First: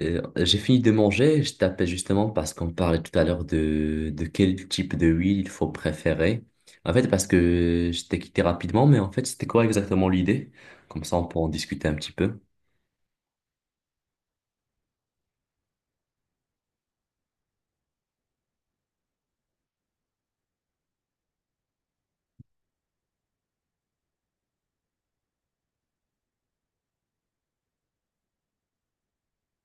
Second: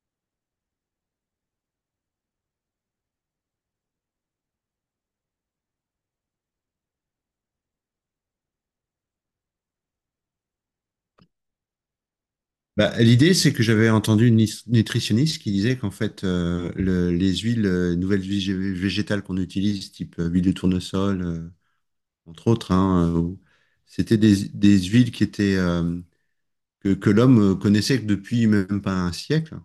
J'ai fini de manger, je t'appelle justement parce qu'on parlait tout à l'heure de quel type de huile il faut préférer. En fait, parce que je t'ai quitté rapidement, mais en fait, c'était quoi exactement l'idée? Comme ça, on peut en discuter un petit peu. Bah, l'idée, c'est que j'avais entendu une nutritionniste qui disait qu'en fait, les huiles, nouvelles huiles végétales qu'on utilise, type huile de tournesol, entre autres, hein, c'était des huiles qui étaient, que l'homme connaissait que depuis même pas un siècle,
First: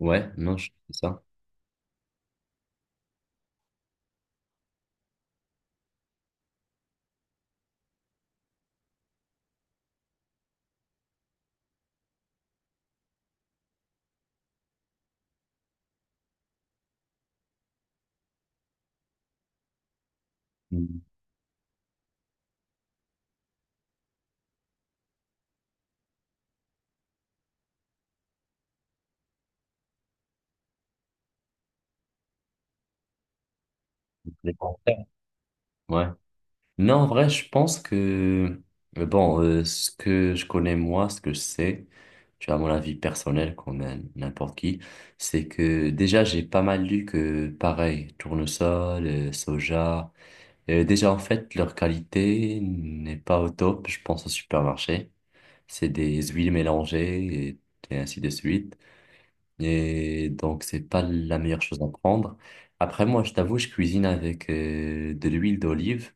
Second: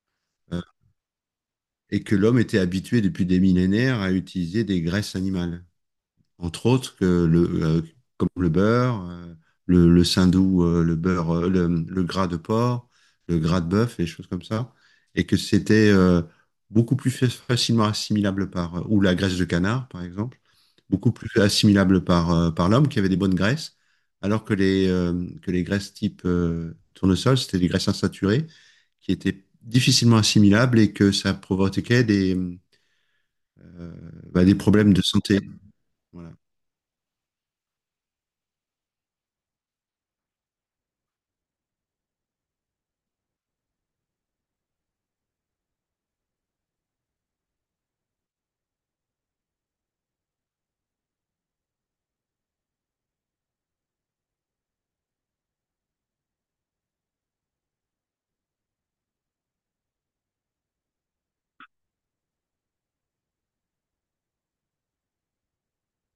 Ouais, non, euh, je c'est ça. et que l'homme était habitué depuis des millénaires à utiliser des graisses animales. Entre autres que comme le beurre, le saindoux, le beurre, le gras de porc, le gras de bœuf et des choses comme ça, et que c'était beaucoup plus facilement assimilable par, ou la graisse de canard par exemple, Mm. beaucoup plus assimilable par l'homme qui avait des bonnes graisses, alors que que les graisses type tournesol, c'était des graisses insaturées qui étaient difficilement assimilables et que ça provoquait euh, bah, Les des problèmes de commentaires. santé. Ouais. Voilà. Non, en vrai, je pense que, bon, ce que je connais moi, ce que je sais, tu vois, mon avis personnel, qu'on a n'importe qui, c'est que déjà, j'ai pas mal lu que, pareil, tournesol, soja. Déjà, en fait, leur qualité n'est pas au top, je pense, au supermarché. C'est des huiles mélangées et ainsi de suite. Et donc, c'est pas la meilleure chose à prendre. Après, moi, je t'avoue, je cuisine avec de l'huile d'olive.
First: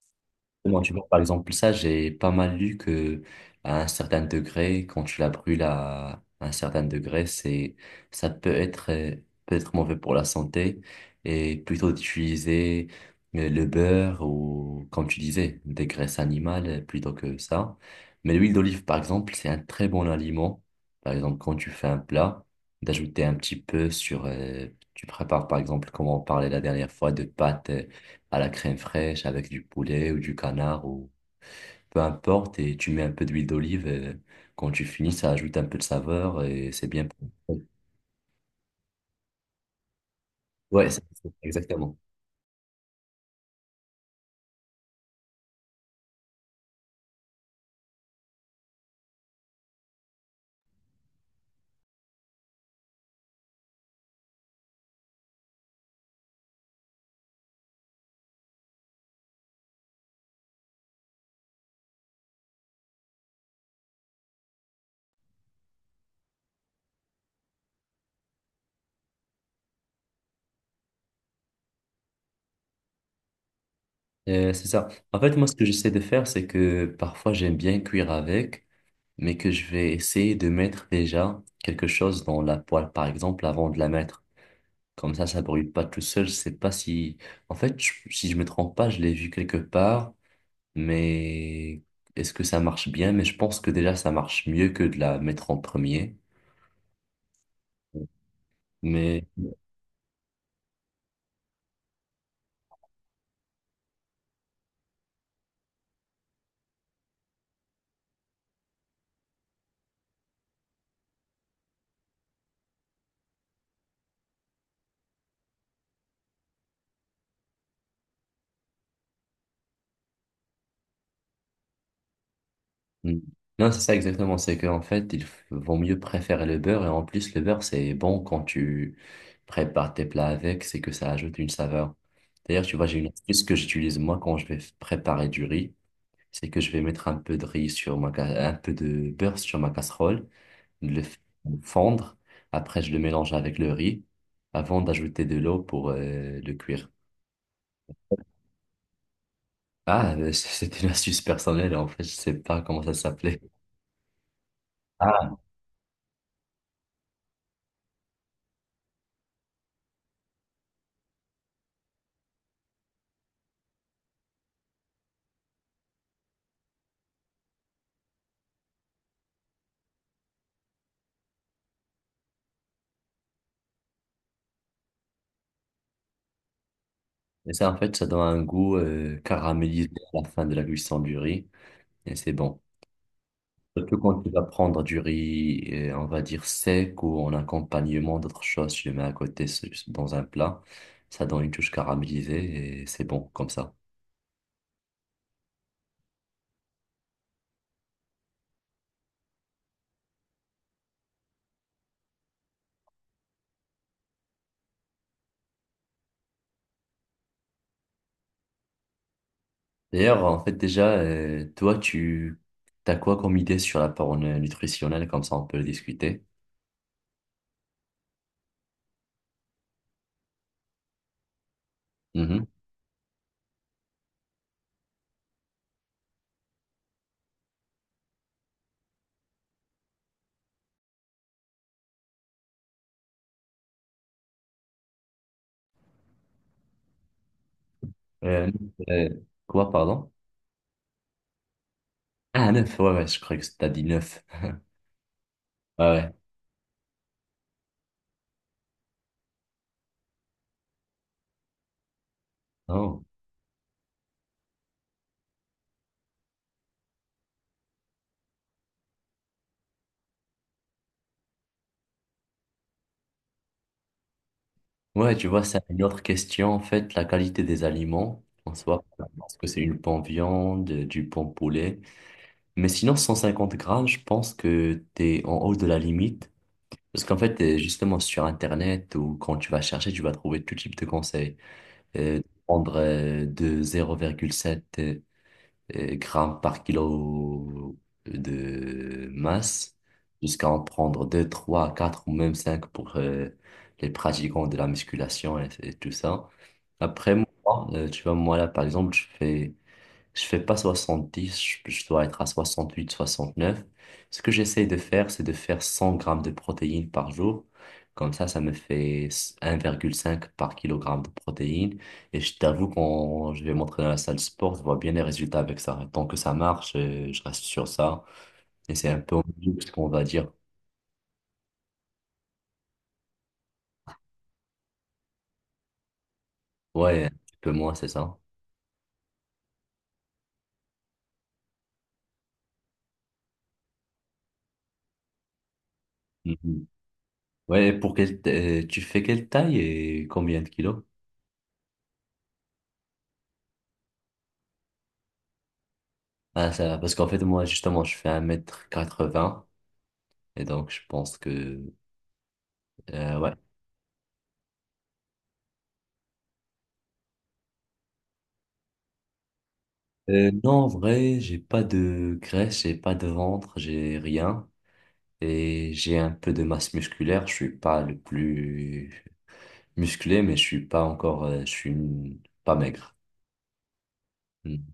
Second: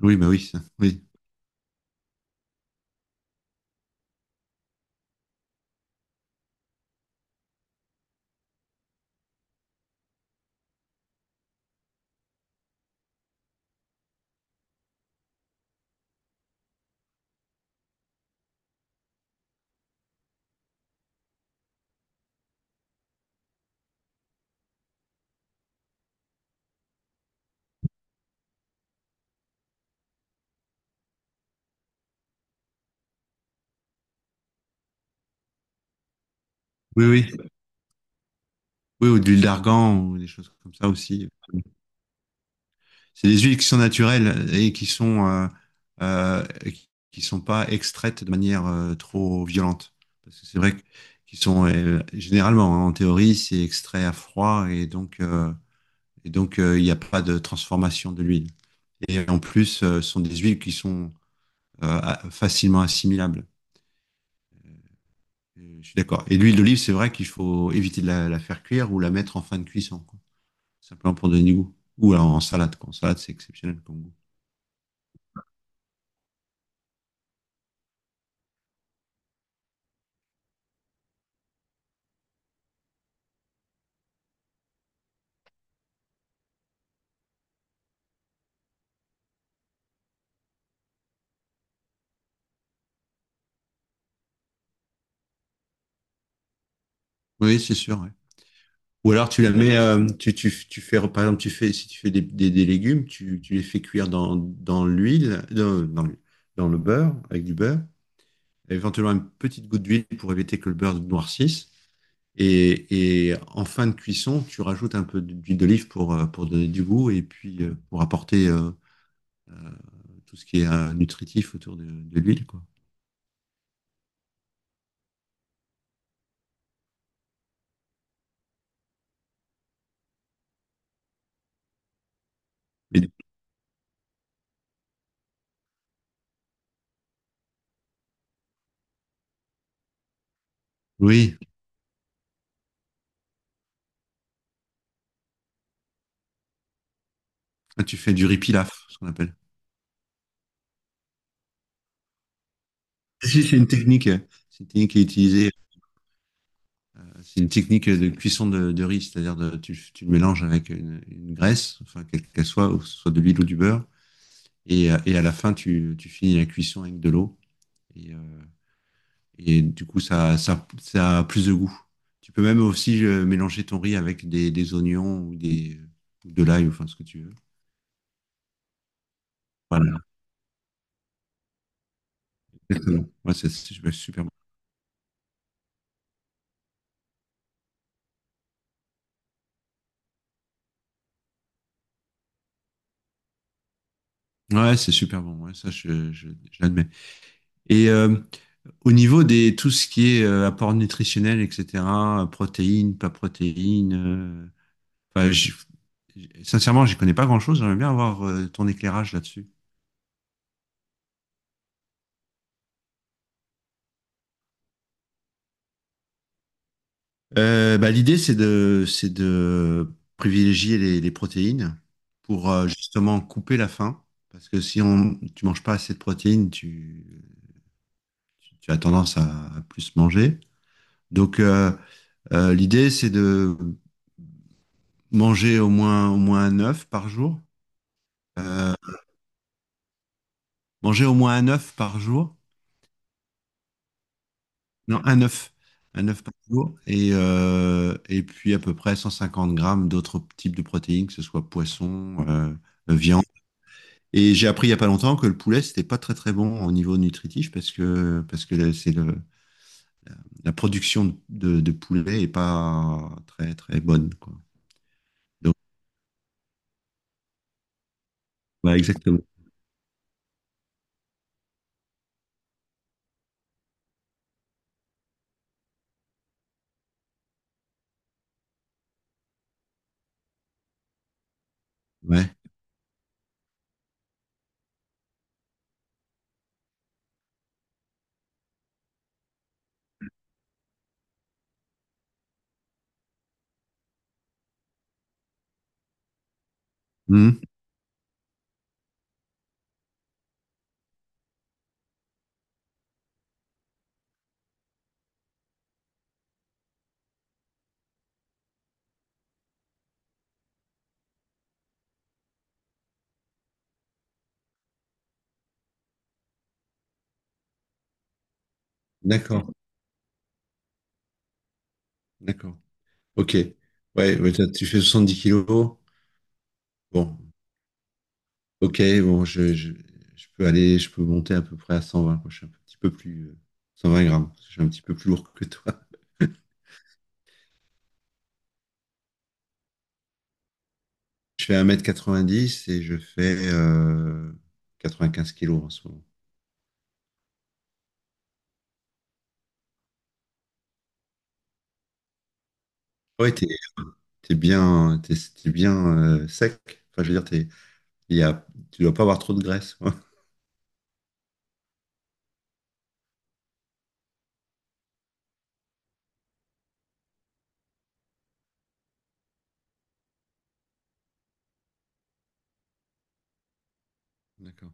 Oui, bah oui, ça, Moi, tu oui. vois, par exemple, ça, j'ai pas mal lu que à un certain degré, quand tu la brûles à un certain degré, ça peut être mauvais pour la santé et plutôt d'utiliser le beurre ou, comme tu disais, des graisses animales plutôt que ça. Mais l'huile d'olive, par exemple, c'est un très bon aliment. Par exemple, quand tu fais un plat, d'ajouter un petit peu tu prépares, par exemple, comme on parlait la dernière fois, de pâtes à la crème fraîche avec du poulet ou du canard ou peu importe et tu mets un peu d'huile d'olive et quand tu finis ça ajoute un peu de saveur et c'est Oui, bien. oui, oui, ou de l'huile d'argan ou des choses comme ça Ouais, aussi. Exactement. C'est des huiles qui sont naturelles et euh, qui sont pas extraites de manière trop violente. Parce que c'est vrai qu'ils sont généralement, hein, en théorie, c'est extrait à froid et donc il n'y a pas de transformation de l'huile. Et en plus, ce sont des huiles qui sont facilement assimilables. Je suis d'accord. Et l'huile d'olive, c'est vrai qu'il faut éviter de la faire cuire ou la mettre en fin de cuisson, quoi, simplement pour donner du goût. Ou alors en salade, quoi. En salade, c'est exceptionnel comme goût. C'est ça. En fait, moi, ce que j'essaie de faire, c'est que parfois j'aime bien cuire avec, mais que je vais essayer de mettre déjà quelque chose dans la poêle, par exemple, avant de la mettre. Comme ça brûle pas tout seul. Je sais pas si, en fait, si je me trompe pas, je l'ai vu quelque part. Mais est-ce que ça marche bien? Mais je pense que déjà ça marche mieux que de la mettre en premier. Oui, c'est sûr, ouais. Ou Mais alors tu la mets, tu fais, par exemple, tu fais, si tu fais des légumes, tu les fais cuire dans l'huile, dans le beurre, avec du beurre, éventuellement une petite goutte d'huile pour éviter que le beurre noircisse. Et en fin de cuisson, tu rajoutes un peu d'huile d'olive pour donner du goût et puis pour apporter tout ce qui est nutritif autour de l'huile, quoi. mm. Non, c'est ça exactement. C'est qu'en fait, il vaut mieux préférer le beurre. Et en plus, le beurre, c'est bon quand tu prépares tes plats avec, c'est que ça ajoute une saveur. D'ailleurs, tu vois, j'ai une Mais, astuce que j'utilise moi quand je vais préparer du riz. C'est que je vais mettre un peu de beurre sur ma casserole. Le oui, fondre. Après, je le mélange avec le riz avant d'ajouter de l'eau pour le cuire. tu fais du riz pilaf, ce qu'on appelle. Ah, c'était une astuce personnelle. En fait, je sais pas comment ça s'appelait. Si, c'est une technique qui est Ah, utilisée, c'est une technique de cuisson de riz, c'est-à-dire tu le mélanges avec une graisse, enfin, quelle qu'elle soit, ou que ce soit de l'huile ou du beurre, et à la fin, tu finis la cuisson avec de l'eau, et, euh, et du coup, ça a plus de goût. Tu peux même aussi mélanger ton riz avec des oignons ou de l'ail, ou enfin, ce que tu veux. mais ça, en fait, ça donne un goût caramélisé Voilà, à la fin de la cuisson du riz. Et c'est bon. exactement. Ouais, c'est Surtout quand super tu bon. vas prendre du riz, on va dire sec ou en accompagnement d'autres choses, tu le mets à côté dans un plat. Ça donne une touche caramélisée et c'est bon comme ça. Ouais, c'est super bon, ouais, ça, je l'admets. Et euh, Au niveau des tout ce qui est apport nutritionnel, etc., protéines, pas protéines, enfin, sincèrement, j'y connais pas grand-chose. J'aimerais bien avoir ton éclairage là-dessus. D'ailleurs, en fait, déjà, toi, tu as quoi comme idée sur la parole nutritionnelle? Comme ça, on peut le discuter. Bah, l'idée, c'est de privilégier les protéines Mhm. pour justement couper la faim. Parce que si on, tu manges pas assez de protéines, tu as tendance à plus manger. Donc, l'idée, c'est de manger au moins un œuf par jour. Euh, Euh, euh, quoi, pardon? Manger au moins un œuf par jour. Ah, neuf, ouais, ouais, je croyais que t'as dit neuf. Non, un œuf. Ouais, Un ouais. œuf par jour. Et puis à peu près 150 grammes d'autres types de protéines, que ce soit poisson, Oh. viande. Et j'ai appris il n'y a pas longtemps que le poulet, c'était pas très très bon au niveau nutritif parce que la production de poulet est pas très très bonne, quoi. Ouais, tu vois, Donc, c'est une autre question, en fait, la qualité des aliments, en ouais, soi, exactement. parce que c'est une bonne viande, du bon poulet. Mais sinon, 150 grammes, je pense que t'es en haut de la limite. Parce qu'en fait, justement, sur Internet ou quand tu vas chercher, tu vas trouver tout type de conseils. euh, Ouais. Prendre de 0,7 grammes par kilo de masse jusqu'à en prendre 2 3 4 ou même 5 pour les pratiquants de la musculation et tout ça. Après, Mhm. moi, tu vois, moi là, par exemple, je fais pas 70, je dois être à 68 69. Ce que j'essaie de faire, c'est de faire 100 grammes de protéines par jour. Comme ça me fait 1,5 par kilogramme de protéines. Et je t'avoue, quand je vais m'entraîner à la salle de sport, je vois bien les résultats avec ça. Tant que ça marche, je reste sur ça. Et c'est un peu D'accord. ce qu'on va dire. D'accord. Ok. Ouais, ouais, tu fais 70 kilos. Ouais, un Bon. petit peu moins, c'est ça. Ok, bon, je peux aller, je peux monter à peu près à 120, quoi. Je suis un petit peu plus, 120 grammes, parce que je suis un petit peu plus lourd que toi. Mhm. Ouais, tu fais quelle taille et combien de kilos? Je fais 1m90 et je fais 95 kilos en ce moment. Ah, ça, parce qu'en fait, moi, justement, je fais un mètre quatre 80. Et donc, je pense que, ouais. Ouais, t'es bien, t'es bien sec. Enfin, je veux dire, t'es, il y a, tu dois pas avoir trop de graisse, quoi. Non, en vrai, j'ai pas de graisse, j'ai pas de ventre, j'ai rien. Et j'ai un peu de masse musculaire. Je suis pas le plus musclé, mais je suis pas encore, je suis pas maigre. Mm. D'accord.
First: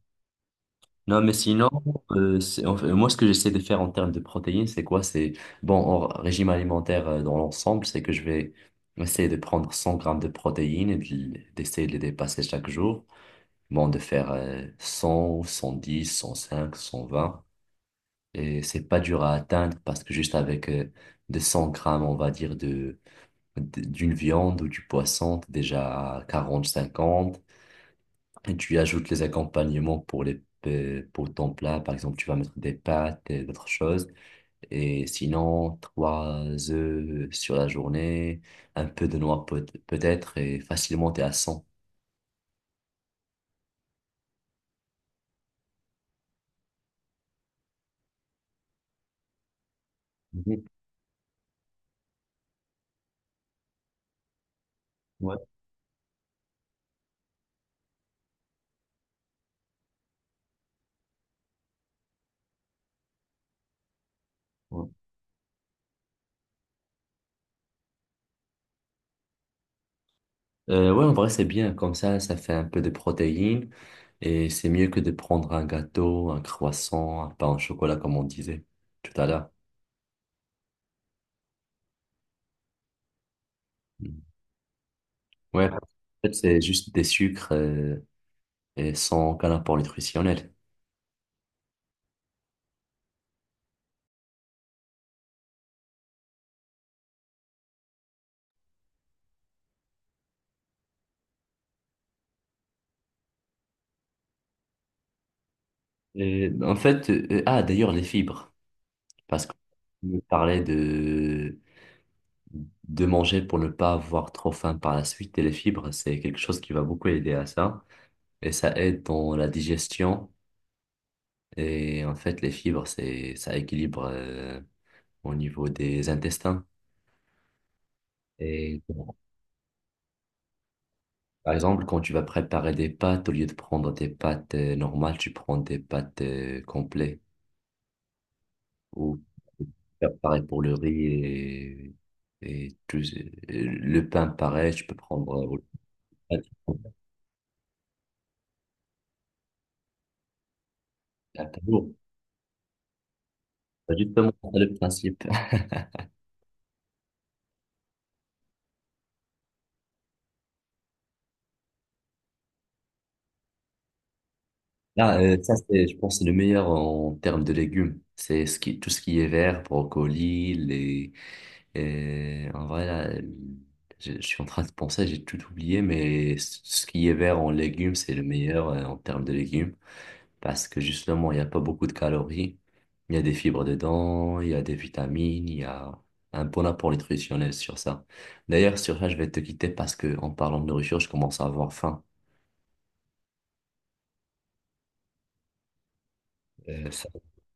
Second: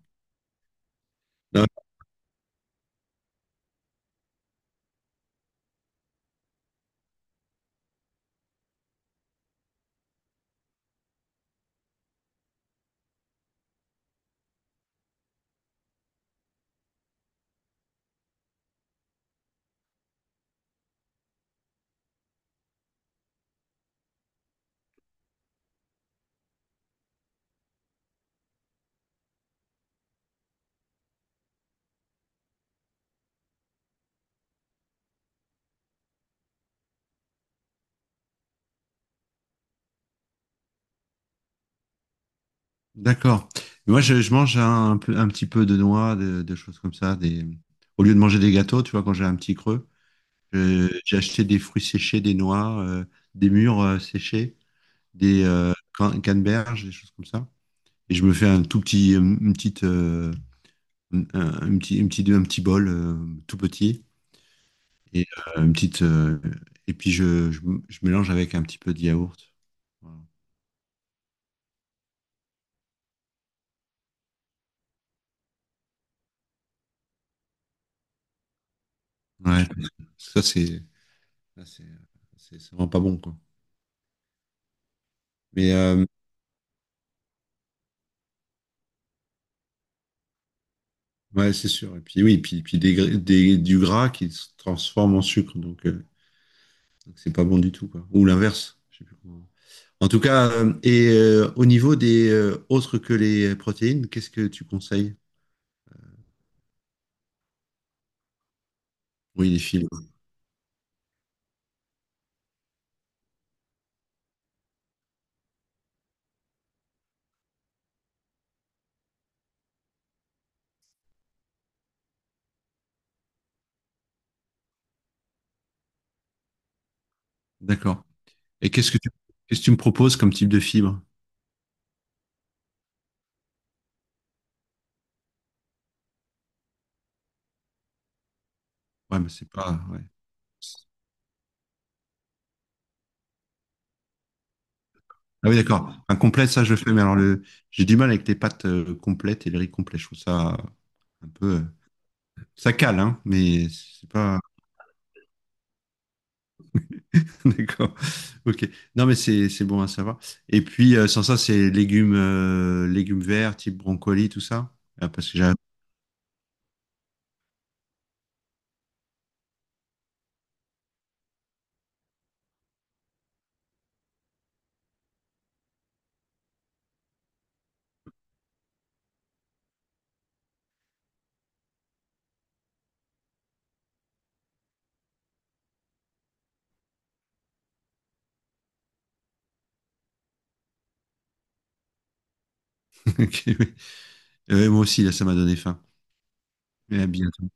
Non, mais Non, sinon, en fait, moi, ce que j'essaie de faire en termes de protéines, c'est quoi? C'est, bon, en régime alimentaire, dans l'ensemble, c'est que je vais essayer de prendre 100 grammes de protéines et d'essayer de les dépasser chaque jour. Bon, de faire 100, 110, 105, 120. Et c'est pas dur à atteindre parce que juste avec 200 grammes, on va dire, d'une viande ou du poisson, t'es déjà à 40, 50. Et tu y ajoutes les accompagnements pour ton plat, par exemple, tu vas mettre des pâtes et d'autres choses. Et sinon, trois œufs sur la journée, un peu de noix peut-être, et facilement, t'es à 100. d'accord. Moi, je mange un petit peu de noix, de choses comme ça. Au lieu de manger des gâteaux, tu vois, quand j'ai un petit creux, Mhm. J'ai acheté des fruits séchés, des noix, des mûres séchées, Ouais, des canneberges, des choses comme ça. Et je me fais un petit bol tout petit. ouais. Et euh, une petite, euh, et puis je mélange avec un petit peu de yaourt. Voilà. Ouais, en vrai, c'est bien. Comme ça fait un peu de protéines et c'est mieux que de prendre un gâteau, un croissant, un pain au chocolat, comme on disait tout à l'heure. Ouais, ça c'est, ça, c'est vraiment pas bon, quoi. Mm. Ouais, Mais, en fait, c'est juste des sucres et sans aucun apport nutritionnel. ouais, c'est sûr. Et puis oui, puis du gras qui se transforme en sucre. Donc c'est pas bon du tout, quoi. Ou l'inverse. Je sais plus comment. En tout cas, au niveau des autres que les protéines, qu'est-ce que tu conseilles? Et, en fait, ah, d'ailleurs, les fibres. Parce Oui, les fibres. qu'on parlait de manger pour ne pas avoir trop faim par la suite et les fibres, c'est quelque chose qui va beaucoup aider à ça. Et ça aide dans la digestion. Et en fait, les fibres, ça équilibre au niveau des intestins. D'accord. Et Et bon, qu'est-ce que tu me proposes comme type de fibre? par exemple, quand tu vas préparer des pâtes, au lieu de prendre des pâtes normales, tu prends des pâtes complètes. Ouais, Ou mais c'est pas. Ouais. faire pareil pour le riz et, et tout, le pain, pareil, tu peux Ah prendre oui, d'accord. Un complet, ça je le au- fais, mais j'ai du mal avec les pâtes complètes et les riz complets. Je trouve ça un à peu, ta. euh, ça cale, hein, mais C'est c'est justement, pas. c'est le principe. D'accord. Ok. Non, mais c'est bon à savoir. Et puis, sans ça, c'est légumes, légumes verts, type brocoli, tout ça. Ah, Là, parce que j'ai. ça, c'est, je pense, c'est le meilleur en termes de légumes. C'est ce qui, tout ce qui est vert, brocoli, les. Et en vrai, là, je suis en train de penser, j'ai tout oublié, mais ce qui est vert en légumes, c'est le meilleur en termes de légumes. Parce que justement, il n'y a pas beaucoup de calories. Il y a des fibres dedans, il y a des vitamines, il y a un bon apport nutritionnel sur ça. D'ailleurs, sur ça, je vais te quitter parce que en parlant de nourriture, je commence à avoir faim. Ok, oui. Moi aussi, là, ça m'a donné faim. Mais à Ça bientôt.